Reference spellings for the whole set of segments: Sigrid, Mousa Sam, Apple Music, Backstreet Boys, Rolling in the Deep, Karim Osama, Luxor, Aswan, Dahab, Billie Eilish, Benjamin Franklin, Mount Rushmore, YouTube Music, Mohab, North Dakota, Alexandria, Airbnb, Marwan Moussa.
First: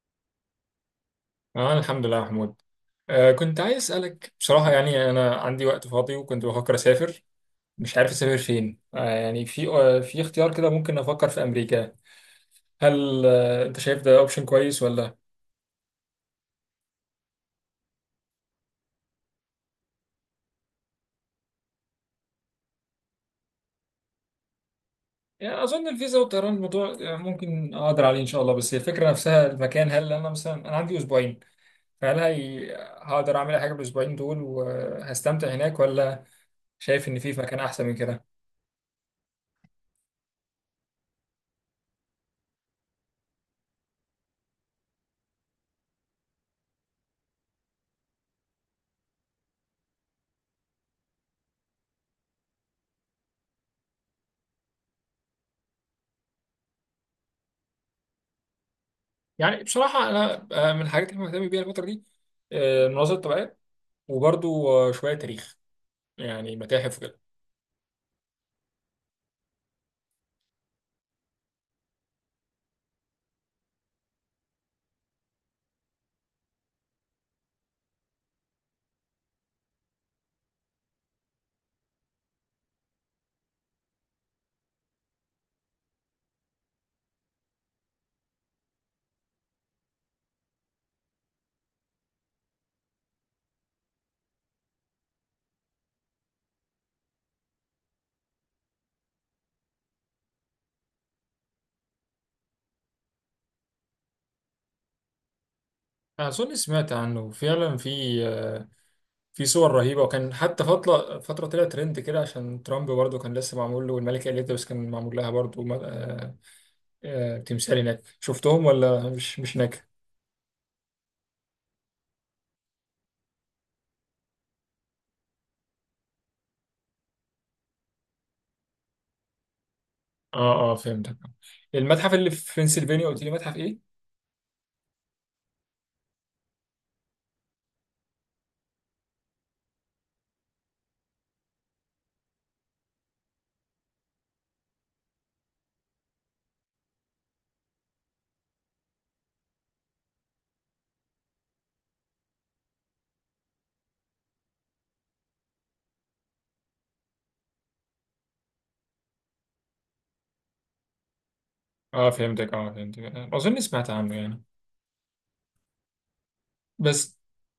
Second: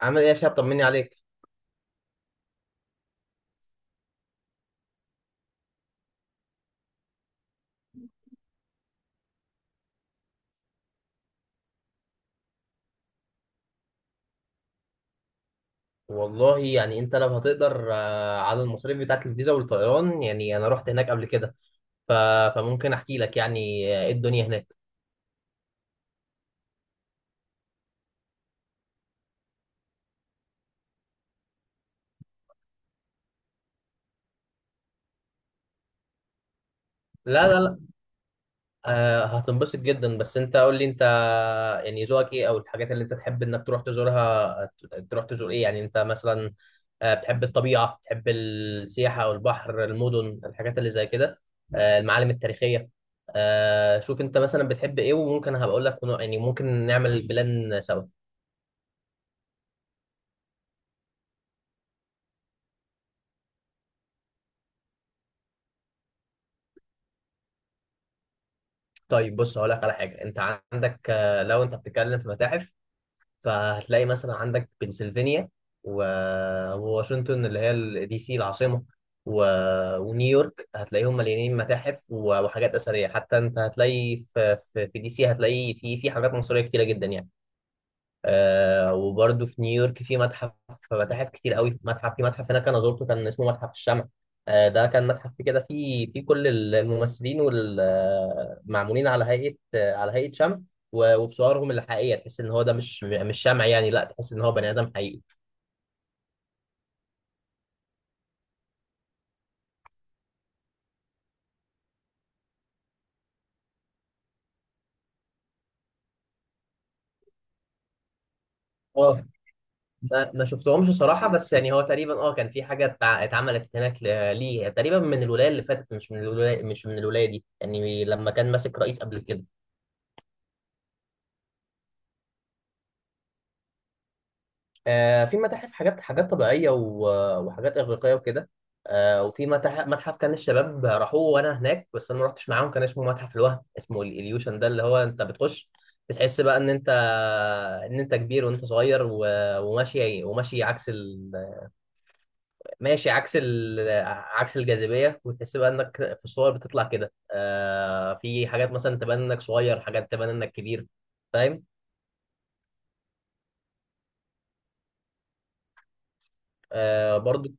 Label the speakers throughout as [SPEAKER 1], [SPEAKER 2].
[SPEAKER 1] عامل ايه يا شباب؟ طمني عليك.
[SPEAKER 2] اه، الحمد لله يا محمود. كنت عايز اسالك. بصراحه يعني انا عندي وقت فاضي وكنت بفكر اسافر، مش عارف اسافر فين. يعني في في اختيار كده، ممكن افكر في امريكا. هل انت شايف ده اوبشن كويس ولا؟
[SPEAKER 1] والله يعني انت لو هتقدر على المصاريف بتاعت الفيزا والطيران، يعني انا رحت هناك قبل كده. ف... فممكن احكي لك يعني، ايه الدنيا هناك.
[SPEAKER 2] يعني اظن الفيزا والطيران الموضوع ممكن اقدر عليه ان شاء الله، بس هي الفكره نفسها المكان. هل انا مثلا عندي اسبوعين؟ فهل هي... آه، هقدر اعمل أي حاجه بالاسبوعين دول وهستمتع هناك، ولا شايف ان في
[SPEAKER 1] لا
[SPEAKER 2] مكان
[SPEAKER 1] لا لا،
[SPEAKER 2] احسن من كده؟
[SPEAKER 1] هتنبسط جدا، بس انت قول لي انت يعني ذوقك ايه، او الحاجات اللي انت تحب انك تروح تزورها. تروح تزور ايه يعني انت مثلا؟ بتحب الطبيعة؟ بتحب السياحة او البحر، المدن، الحاجات اللي زي كده؟ المعالم التاريخية؟ شوف انت مثلا بتحب ايه، وممكن هبقول لك يعني ممكن نعمل بلان سوا.
[SPEAKER 2] يعني بصراحه انا، من الحاجات اللي مهتم بيها الفتره دي المناظر الطبيعية، وبرضو شوية تاريخ، يعني متاحف وكده.
[SPEAKER 1] طيب بص، هقول لك على حاجه. انت عندك لو انت بتتكلم في متاحف، فهتلاقي مثلا عندك بنسلفانيا وواشنطن، اللي هي دي سي العاصمه، و... ونيويورك. هتلاقيهم مليانين متاحف وحاجات اثريه. حتى انت هتلاقي في دي سي هتلاقي في حاجات مصريه كتيره جدا يعني. آه، وبرده في نيويورك في متاحف كتير قوي. متحف هناك انا زرته، كان اسمه متحف الشمع. آه، ده كان متحف كده فيه كل الممثلين والمعمولين على هيئة آه، على هيئة شمع، وبصورهم الحقيقية. تحس ان هو ده مش شمع يعني، لا، تحس ان هو بني ادم حقيقي.
[SPEAKER 2] أظن سمعت عنه فعلا، في آه، في صور رهيبة، وكان حتى فترة طلع ترند كده عشان ترامب برضه كان لسه معمول له، والملكة إليزابيث كان معمول لها برضه. تمثال هناك شفتهم ولا
[SPEAKER 1] اه،
[SPEAKER 2] مش هناك؟
[SPEAKER 1] ما شفتهمش صراحة، بس يعني هو تقريبا اه كان في حاجة اتعملت هناك ليه تقريبا من الولاية اللي فاتت، مش من الولاية دي يعني، لما كان ماسك رئيس قبل كده.
[SPEAKER 2] اه اه، فهمتك. المتحف اللي في بنسلفانيا قلت لي متحف ايه؟
[SPEAKER 1] في متاحف حاجات طبيعية وحاجات إغريقية وكده. وفي متاحف، متحف كان الشباب راحوه وأنا هناك بس أنا ما رحتش معاهم، كان اسمه متحف الوهم، اسمه الإليوشن. ده اللي هو أنت بتخش، بتحس بقى إن أنت كبير وأنت صغير، وماشي عكس ال... ماشي عكس ال... عكس الجاذبية. وتحس بقى إنك في الصور بتطلع كده، آه، في حاجات مثلا تبان إنك صغير، حاجات تبان إنك كبير. فاهم؟
[SPEAKER 2] اه فهمتك، اه فهمتك. أظن سمعت عنه يعني، بس
[SPEAKER 1] برضو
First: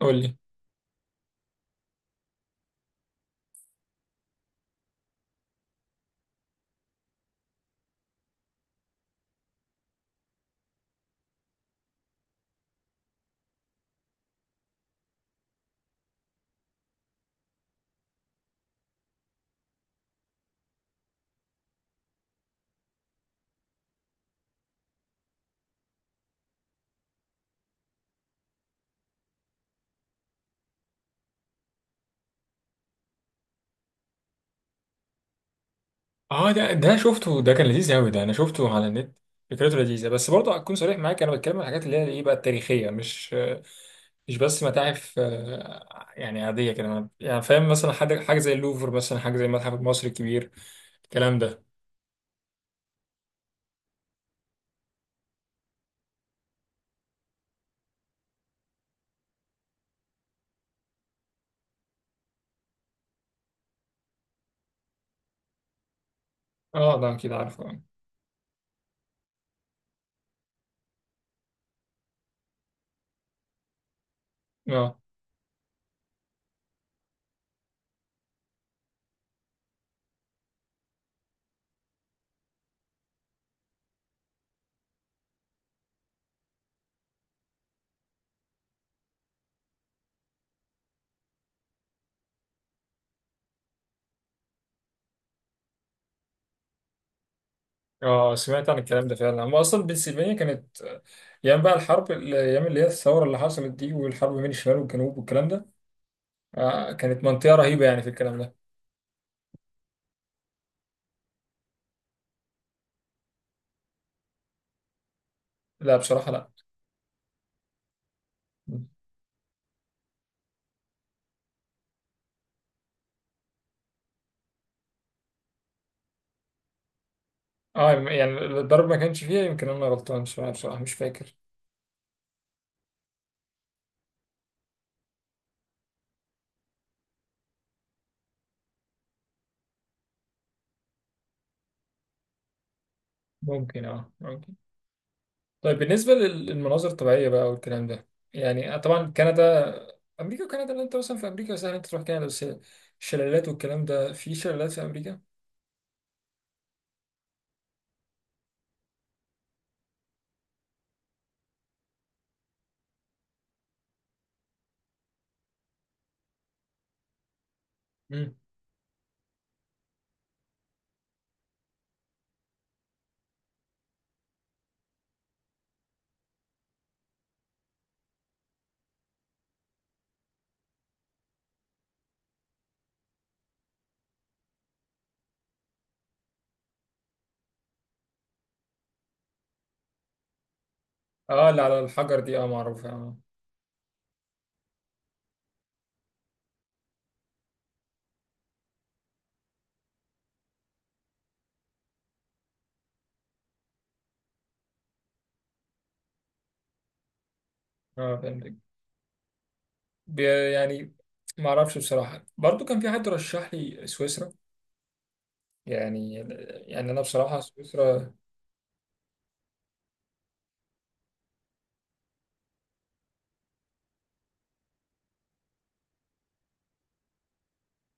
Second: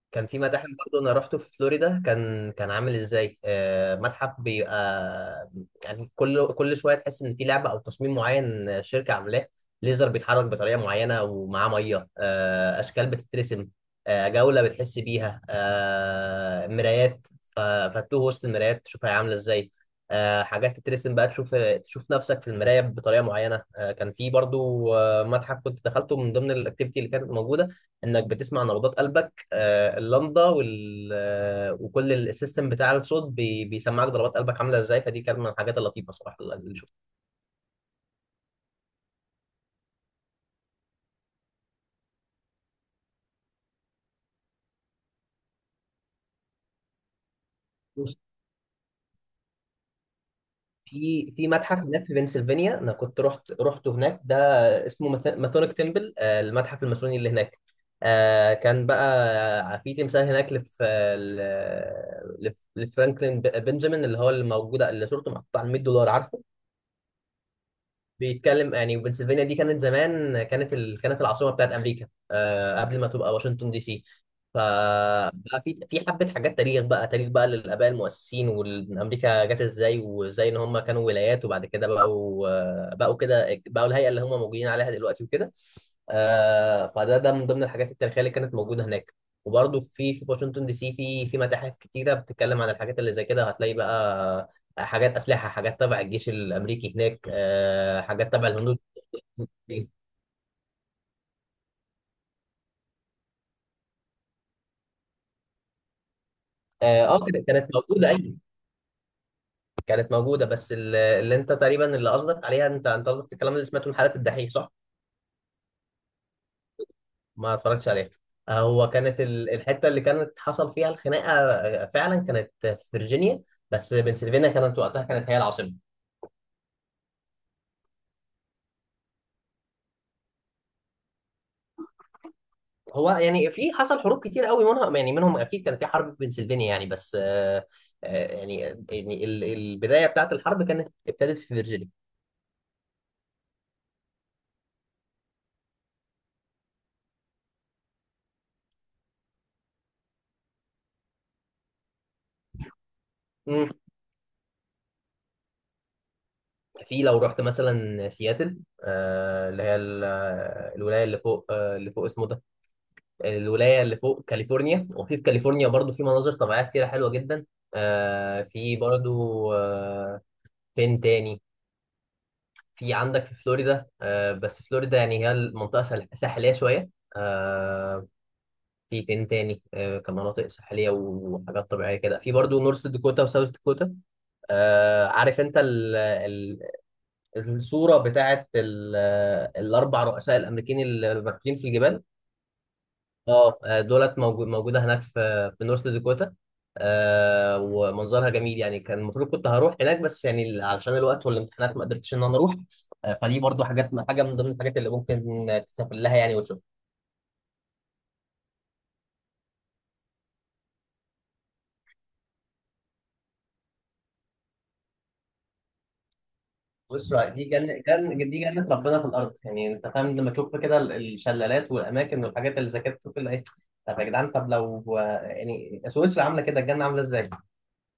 [SPEAKER 2] قول
[SPEAKER 1] كان
[SPEAKER 2] لي.
[SPEAKER 1] في متاحف برضه انا رحته في فلوريدا، كان كان عامل ازاي، متحف بيبقى يعني كل شويه تحس ان في لعبه او تصميم معين، شركه عاملاه. ليزر بيتحرك بطريقه معينه ومعاه ميه، اشكال بتترسم. جوله بتحس بيها، مرايات. ف- فتوه وسط المرايات تشوفها عامله ازاي. حاجات تترسم بقى، تشوف نفسك في المرايه بطريقه معينه. كان في برضه متحف كنت دخلته من ضمن الاكتيفيتي اللي كانت موجوده، انك بتسمع نبضات قلبك. اللمضه وال وكل السيستم بتاع الصوت بيسمعك ضربات قلبك عامله ازاي. فدي كانت من الحاجات اللطيفه صراحه
[SPEAKER 2] اه، ده
[SPEAKER 1] اللي
[SPEAKER 2] ده
[SPEAKER 1] شفتها.
[SPEAKER 2] شفته، ده كان لذيذ قوي، ده انا شفته على النت. فكرته لذيذه، بس برضه هكون صريح معاك، انا بتكلم عن الحاجات اللي هي ايه بقى، التاريخيه، مش بس متاحف يعني عاديه كده. يعني فاهم مثلا، حاجه زي اللوفر مثلا، حاجه زي المتحف المصري الكبير،
[SPEAKER 1] في
[SPEAKER 2] الكلام ده.
[SPEAKER 1] متحف هناك في بنسلفانيا، انا كنت رحت هناك ده، اسمه ماثونيك تمبل، المتحف الماسوني اللي هناك. كان بقى في تمثال هناك، لف آه، ل- لف- لفرانكلين بنجامين، اللي هو اللي موجوده، اللي صورته محطوطه على $100، عارفه؟
[SPEAKER 2] اه ده اكيد عارفه.
[SPEAKER 1] بيتكلم يعني. وبنسلفانيا دي كانت زمان، كانت العاصمه بتاعت امريكا، آه، قبل ما تبقى واشنطن دي سي.
[SPEAKER 2] اه
[SPEAKER 1] فبقى في حبه حاجات تاريخ بقى للاباء المؤسسين، وامريكا جت ازاي، وازاي ان هم كانوا ولايات، وبعد كده بقوا الهيئه اللي هم موجودين عليها دلوقتي وكده. آه، فده من ضمن الحاجات التاريخيه اللي كانت موجوده هناك. وبرضه في واشنطن دي سي في متاحف كتيره بتتكلم عن الحاجات اللي زي كده. هتلاقي بقى حاجات اسلحه، حاجات تبع الجيش الامريكي هناك، حاجات
[SPEAKER 2] اه،
[SPEAKER 1] تبع
[SPEAKER 2] سمعت عن
[SPEAKER 1] الهنود.
[SPEAKER 2] الكلام ده فعلا. هو اصلا بنسلفانيا كانت، ايام بقى الحرب، الايام اللي هي الثوره اللي حصلت دي، والحرب بين الشمال والجنوب والكلام ده.
[SPEAKER 1] اه،
[SPEAKER 2] كانت
[SPEAKER 1] كانت
[SPEAKER 2] منطقه
[SPEAKER 1] كانت
[SPEAKER 2] رهيبه يعني في
[SPEAKER 1] موجوده، ايوه،
[SPEAKER 2] الكلام ده.
[SPEAKER 1] كانت موجوده. بس اللي انت تقريبا اللي قصدك عليها، انت قصدك الكلام اللي سمعته من حلقه الدحيح، صح؟
[SPEAKER 2] لا بصراحه.
[SPEAKER 1] ما اتفرجتش عليها.
[SPEAKER 2] لا،
[SPEAKER 1] هو كانت الحته اللي كانت حصل فيها الخناقه فعلا كانت في فيرجينيا. بس بنسلفانيا كانت وقتها كانت هي العاصمه.
[SPEAKER 2] اه يعني الضرب ما كانش فيها، يمكن انا غلطان شويه بصراحه، مش فاكر.
[SPEAKER 1] هو يعني في حصل حروب كتير قوي، منهم يعني منهم اكيد كان في حرب في بنسلفانيا يعني، بس آه، آه، يعني يعني ال- البدايه بتاعت الحرب كانت ابتدت في فيرجينيا.
[SPEAKER 2] ممكن، اه ممكن. طيب بالنسبه للمناظر الطبيعيه بقى والكلام ده، يعني طبعا كندا. امريكا وكندا، لو انت مثلا في امريكا سهل انت تروح كندا. بس الشلالات
[SPEAKER 1] مم.
[SPEAKER 2] والكلام ده، في شلالات في امريكا؟
[SPEAKER 1] في، لو رحت مثلا سياتل، آه اللي هي ال- آه، الولايه اللي فوق، آه اللي فوق اسمه ده الولايه اللي فوق كاليفورنيا. وفي كاليفورنيا برضو في مناظر طبيعيه كتيره حلوه جدا.
[SPEAKER 2] امم.
[SPEAKER 1] آه في برضو آه فين تاني في عندك في فلوريدا، آه، بس فلوريدا يعني هي المنطقه ساحليه شويه. آه في فين تاني آه كمناطق ساحليه وحاجات طبيعيه كده، في برضو نورث داكوتا وساوث داكوتا. آه، عارف انت الصورة بتاعت الأربع رؤساء الأمريكيين اللي
[SPEAKER 2] اه،
[SPEAKER 1] راكبين
[SPEAKER 2] اللي
[SPEAKER 1] في
[SPEAKER 2] على
[SPEAKER 1] الجبال؟
[SPEAKER 2] الحجر دي، اه معروفه اه.
[SPEAKER 1] اه، موجودة هناك في في نورث داكوتا. آه، ومنظرها جميل يعني. كان المفروض كنت هروح هناك، بس يعني علشان الوقت والامتحانات ما قدرتش إن أنا أروح. آه، فدي برضو حاجة من ضمن الحاجات اللي ممكن تسافر لها يعني وتشوف.
[SPEAKER 2] اه فهمتك، يعني ما اعرفش بصراحه. برضو كان في حد رشح لي سويسرا يعني. يعني انا
[SPEAKER 1] بص،
[SPEAKER 2] بصراحه
[SPEAKER 1] دي جنة
[SPEAKER 2] سويسرا.
[SPEAKER 1] جن دي جنة ربنا في الأرض يعني، أنت فاهم لما تشوف كده الشلالات والأماكن والحاجات اللي زي كده، تشوف اللي إيه. طب يا جدعان، طب لو يعني سويسرا عاملة كده، الجنة عاملة إزاي؟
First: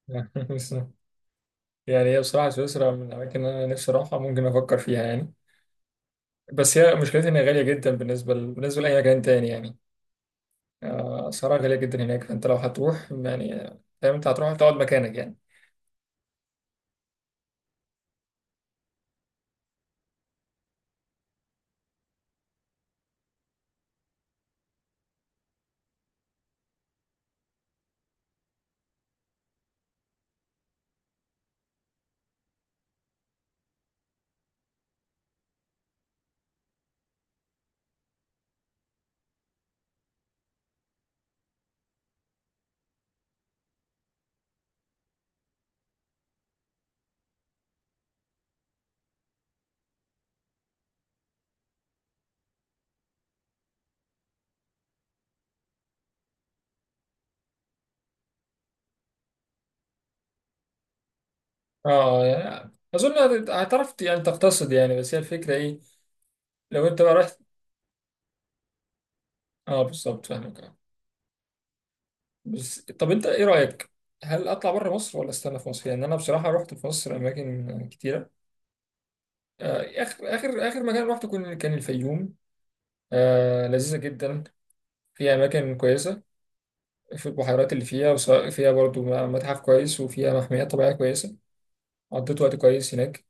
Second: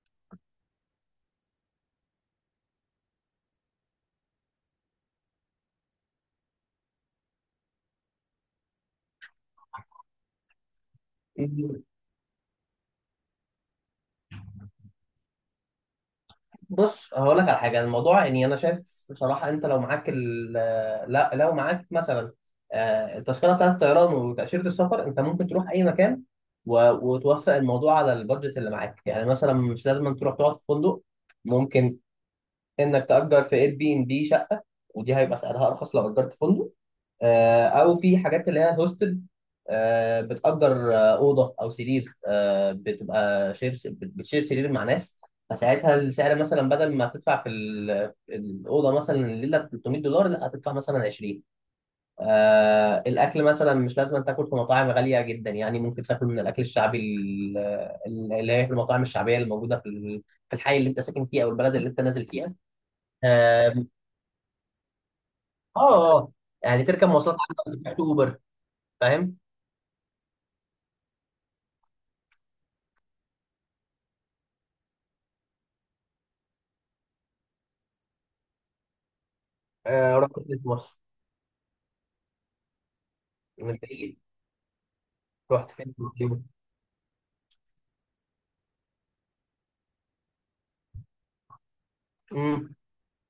[SPEAKER 2] يعني هي بصراحه سويسرا من الاماكن اللي انا نفسي اروحها، ممكن افكر فيها يعني. بس هي مشكلتها إنها غالية جدا بالنسبة لأي مكان تاني يعني. أسعارها غالية جدا هناك، فأنت لو هتروح يعني، فاهم، أنت هتروح تقعد مكانك يعني.
[SPEAKER 1] بص هقول لك على حاجه، الموضوع يعني انا شايف بصراحه انت لو معاك ال آه، لا، لو معاك مثلا التذكره بتاعت الطيران وتاشيره السفر، انت ممكن تروح اي مكان. وتوفق الموضوع على البادجت اللي معاك، يعني مثلا مش لازم تروح تقعد في فندق. ممكن انك تأجر في اير بي ام بي شقة، ودي هيبقى سعرها ارخص لو اجرت فندق. او في حاجات اللي هي هوستل، بتأجر أوضة أو سرير، بتبقى بتشير سرير مع ناس. فساعتها السعر مثلا بدل ما هتدفع في الأوضة مثلا الليلة ب $300، لا، هتدفع مثلا 20. الأكل مثلا مش لازم تاكل في مطاعم غالية جدا يعني، ممكن تاكل من الأكل الشعبي، اللي هي في المطاعم الشعبية اللي موجودة في الحي اللي أنت ساكن فيه، أو البلد اللي أنت
[SPEAKER 2] أه،
[SPEAKER 1] نازل فيها.
[SPEAKER 2] يعني أظن
[SPEAKER 1] اه.
[SPEAKER 2] هتعرف يعني تقتصد يعني. بس هي الفكرة إيه
[SPEAKER 1] آه، آه. يعني
[SPEAKER 2] لو أنت
[SPEAKER 1] تركب
[SPEAKER 2] بقى
[SPEAKER 1] مواصلات
[SPEAKER 2] رحت.
[SPEAKER 1] عامة، ما تروحش اوبر. فاهم؟
[SPEAKER 2] أه بالظبط، فاهمك أه. بس طب أنت إيه رأيك؟ هل أطلع بره مصر ولا أستنى في مصر؟ يعني أنا بصراحة رحت في مصر أماكن كتيرة.
[SPEAKER 1] آه،
[SPEAKER 2] آخر
[SPEAKER 1] رحت فين
[SPEAKER 2] آخر
[SPEAKER 1] في
[SPEAKER 2] آخر
[SPEAKER 1] مصر؟
[SPEAKER 2] مكان رحته كان الفيوم.
[SPEAKER 1] من
[SPEAKER 2] لذيذة
[SPEAKER 1] بعيد.
[SPEAKER 2] جدا، فيها
[SPEAKER 1] رحت
[SPEAKER 2] أماكن
[SPEAKER 1] فين
[SPEAKER 2] كويسة،
[SPEAKER 1] في مصر؟
[SPEAKER 2] في البحيرات اللي فيها، وسواء فيها برضو متحف كويس، وفيها محميات طبيعية كويسة. قضيت وقت
[SPEAKER 1] امم.
[SPEAKER 2] كويس هناك.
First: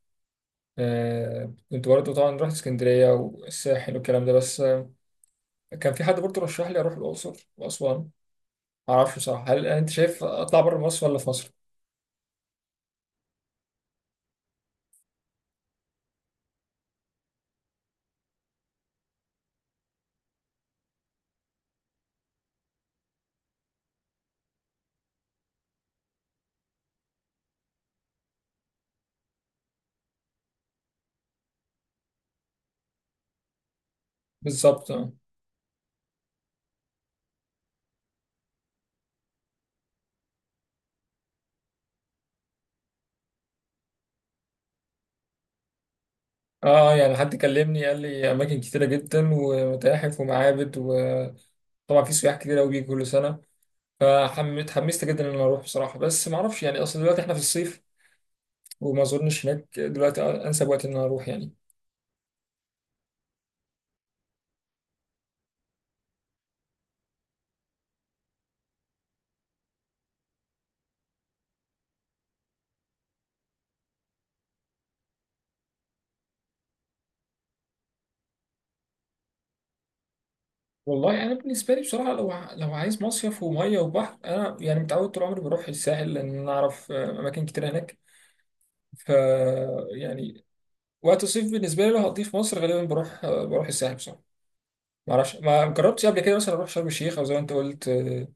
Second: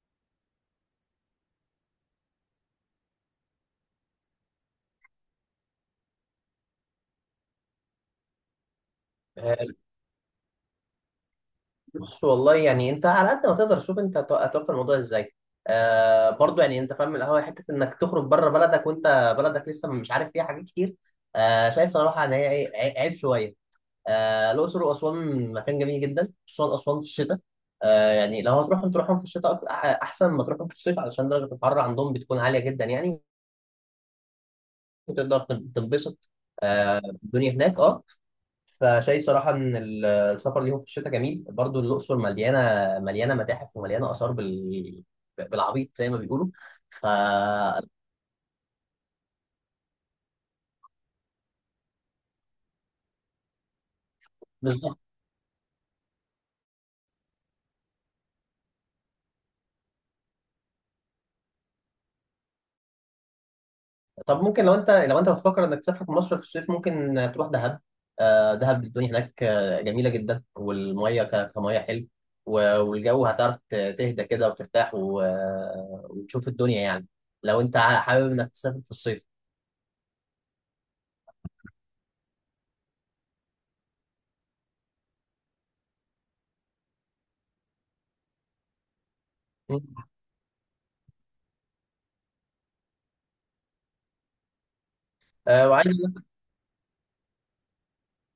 [SPEAKER 2] كنت برضو طبعا رحت اسكندرية والساحل والكلام ده، بس كان في حد برضو رشح لي أروح الأقصر وأسوان. معرفش بصراحة، هل
[SPEAKER 1] آه،
[SPEAKER 2] أنت شايف أطلع بره مصر ولا في مصر؟
[SPEAKER 1] بص والله يعني انت على قد ما تقدر شوف انت هتوفر الموضوع ازاي. آه، برضو يعني انت فاهم القهوه حته انك تخرج بره بلدك وانت بلدك لسه مش عارف فيها حاجات كتير. آه، شايف صراحه ان هي إيه، عيب شويه. آه، الاقصر واسوان مكان جميل جدا، خصوصا اسوان في الشتاء. آه، يعني لو هتروحهم تروحهم في الشتاء، احسن ما تروحهم في الصيف، علشان درجه الحراره عندهم بتكون عاليه جدا يعني.
[SPEAKER 2] بالظبط آه.
[SPEAKER 1] وتقدر تنبسط، الدنيا هناك اه. فشايف صراحة إن السفر ليهم في الشتاء جميل. برضو الأقصر مليانة متاحف ومليانة آثار بالعبيط زي ما بيقولوا. ف
[SPEAKER 2] يعني حد كلمني قال لي أماكن كتيرة جدا، ومتاحف ومعابد، وطبعا في سياح كتير أوي بيجوا كل سنة. فحمست،
[SPEAKER 1] بالظبط.
[SPEAKER 2] جدا إن أنا أروح بصراحة. بس معرفش يعني، أصل دلوقتي إحنا في الصيف، وما اظنش هناك دلوقتي انسب وقت ان انا اروح يعني.
[SPEAKER 1] طب ممكن لو أنت بتفكر إنك تسافر في مصر في الصيف، ممكن تروح دهب. دهب الدنيا هناك جميلة جدا، والمية كمية حلو. والجو هتعرف تهدى كده وترتاح وتشوف الدنيا يعني، لو أنت حابب إنك تسافر في الصيف.
[SPEAKER 2] والله انا بالنسبه لي بصراحه، لو لو عايز مصيف وميه وبحر، انا يعني متعود طول عمري بروح الساحل، لان انا اعرف اماكن كتير هناك. ف
[SPEAKER 1] مم.
[SPEAKER 2] يعني وقت الصيف بالنسبه لي لو هقضيه في مصر غالبا بروح، الساحل بصراحه. ما اعرفش، ما
[SPEAKER 1] وعايز،
[SPEAKER 2] جربتش قبل كده مثلا اروح شرم الشيخ، او زي ما انت قلت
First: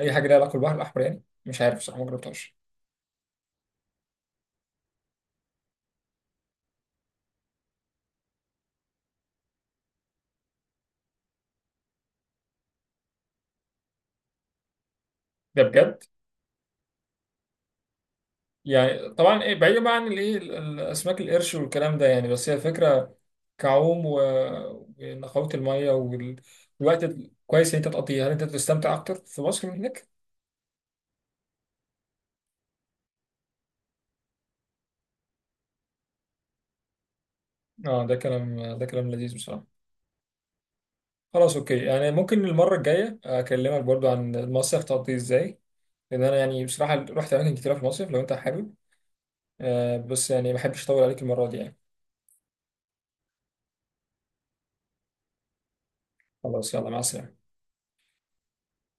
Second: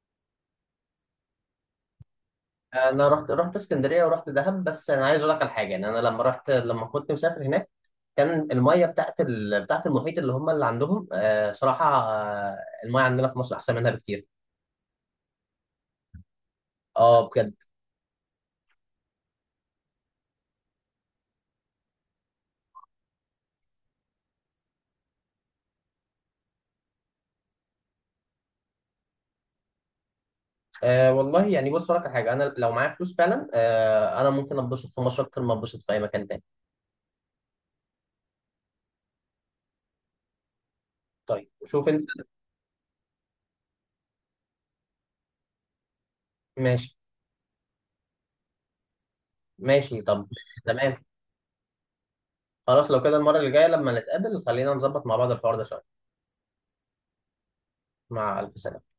[SPEAKER 2] اي حاجه ليها علاقه بالبحر الاحمر. يعني مش عارف بصراحه، ما جربتهاش.
[SPEAKER 1] انا رحت اسكندريه ورحت دهب، بس انا عايز اقول لك على حاجه يعني. انا لما رحت، لما كنت مسافر هناك، كان الميه بتاعت المحيط اللي هم اللي عندهم آه صراحه، آه، الميه عندنا في مصر احسن منها بكتير.
[SPEAKER 2] ده بجد؟
[SPEAKER 1] اه بجد.
[SPEAKER 2] يعني طبعا ايه، بعيدا بقى عن الايه الاسماك القرش والكلام ده يعني. بس هي الفكره، كعوم ونقاوه الميه والوقت كويس ان انت تقضيه، هل انت تستمتع اكتر في مصر من هناك؟
[SPEAKER 1] آه، والله يعني بص اقول لك على حاجه، انا لو معايا فلوس فعلا آه، انا ممكن اتبسط في مصر اكتر ما اتبسط في اي مكان تاني.
[SPEAKER 2] اه ده كلام، ده كلام لذيذ بصراحه.
[SPEAKER 1] طيب
[SPEAKER 2] خلاص اوكي،
[SPEAKER 1] شوف انت.
[SPEAKER 2] يعني ممكن المره الجايه اكلمك برضو عن المصيف تقضيه ازاي، لان انا يعني بصراحه
[SPEAKER 1] ماشي،
[SPEAKER 2] رحت اماكن كتيره في المصيف، لو انت حابب. آه
[SPEAKER 1] ماشي، طب،
[SPEAKER 2] بس يعني ما احبش
[SPEAKER 1] تمام.
[SPEAKER 2] اطول عليك المره دي يعني.
[SPEAKER 1] خلاص لو كده، المره اللي جايه لما نتقابل خلينا نظبط مع بعض الحوار ده شويه.
[SPEAKER 2] خلاص، يلا مع السلامه.
[SPEAKER 1] مع الف سلامه.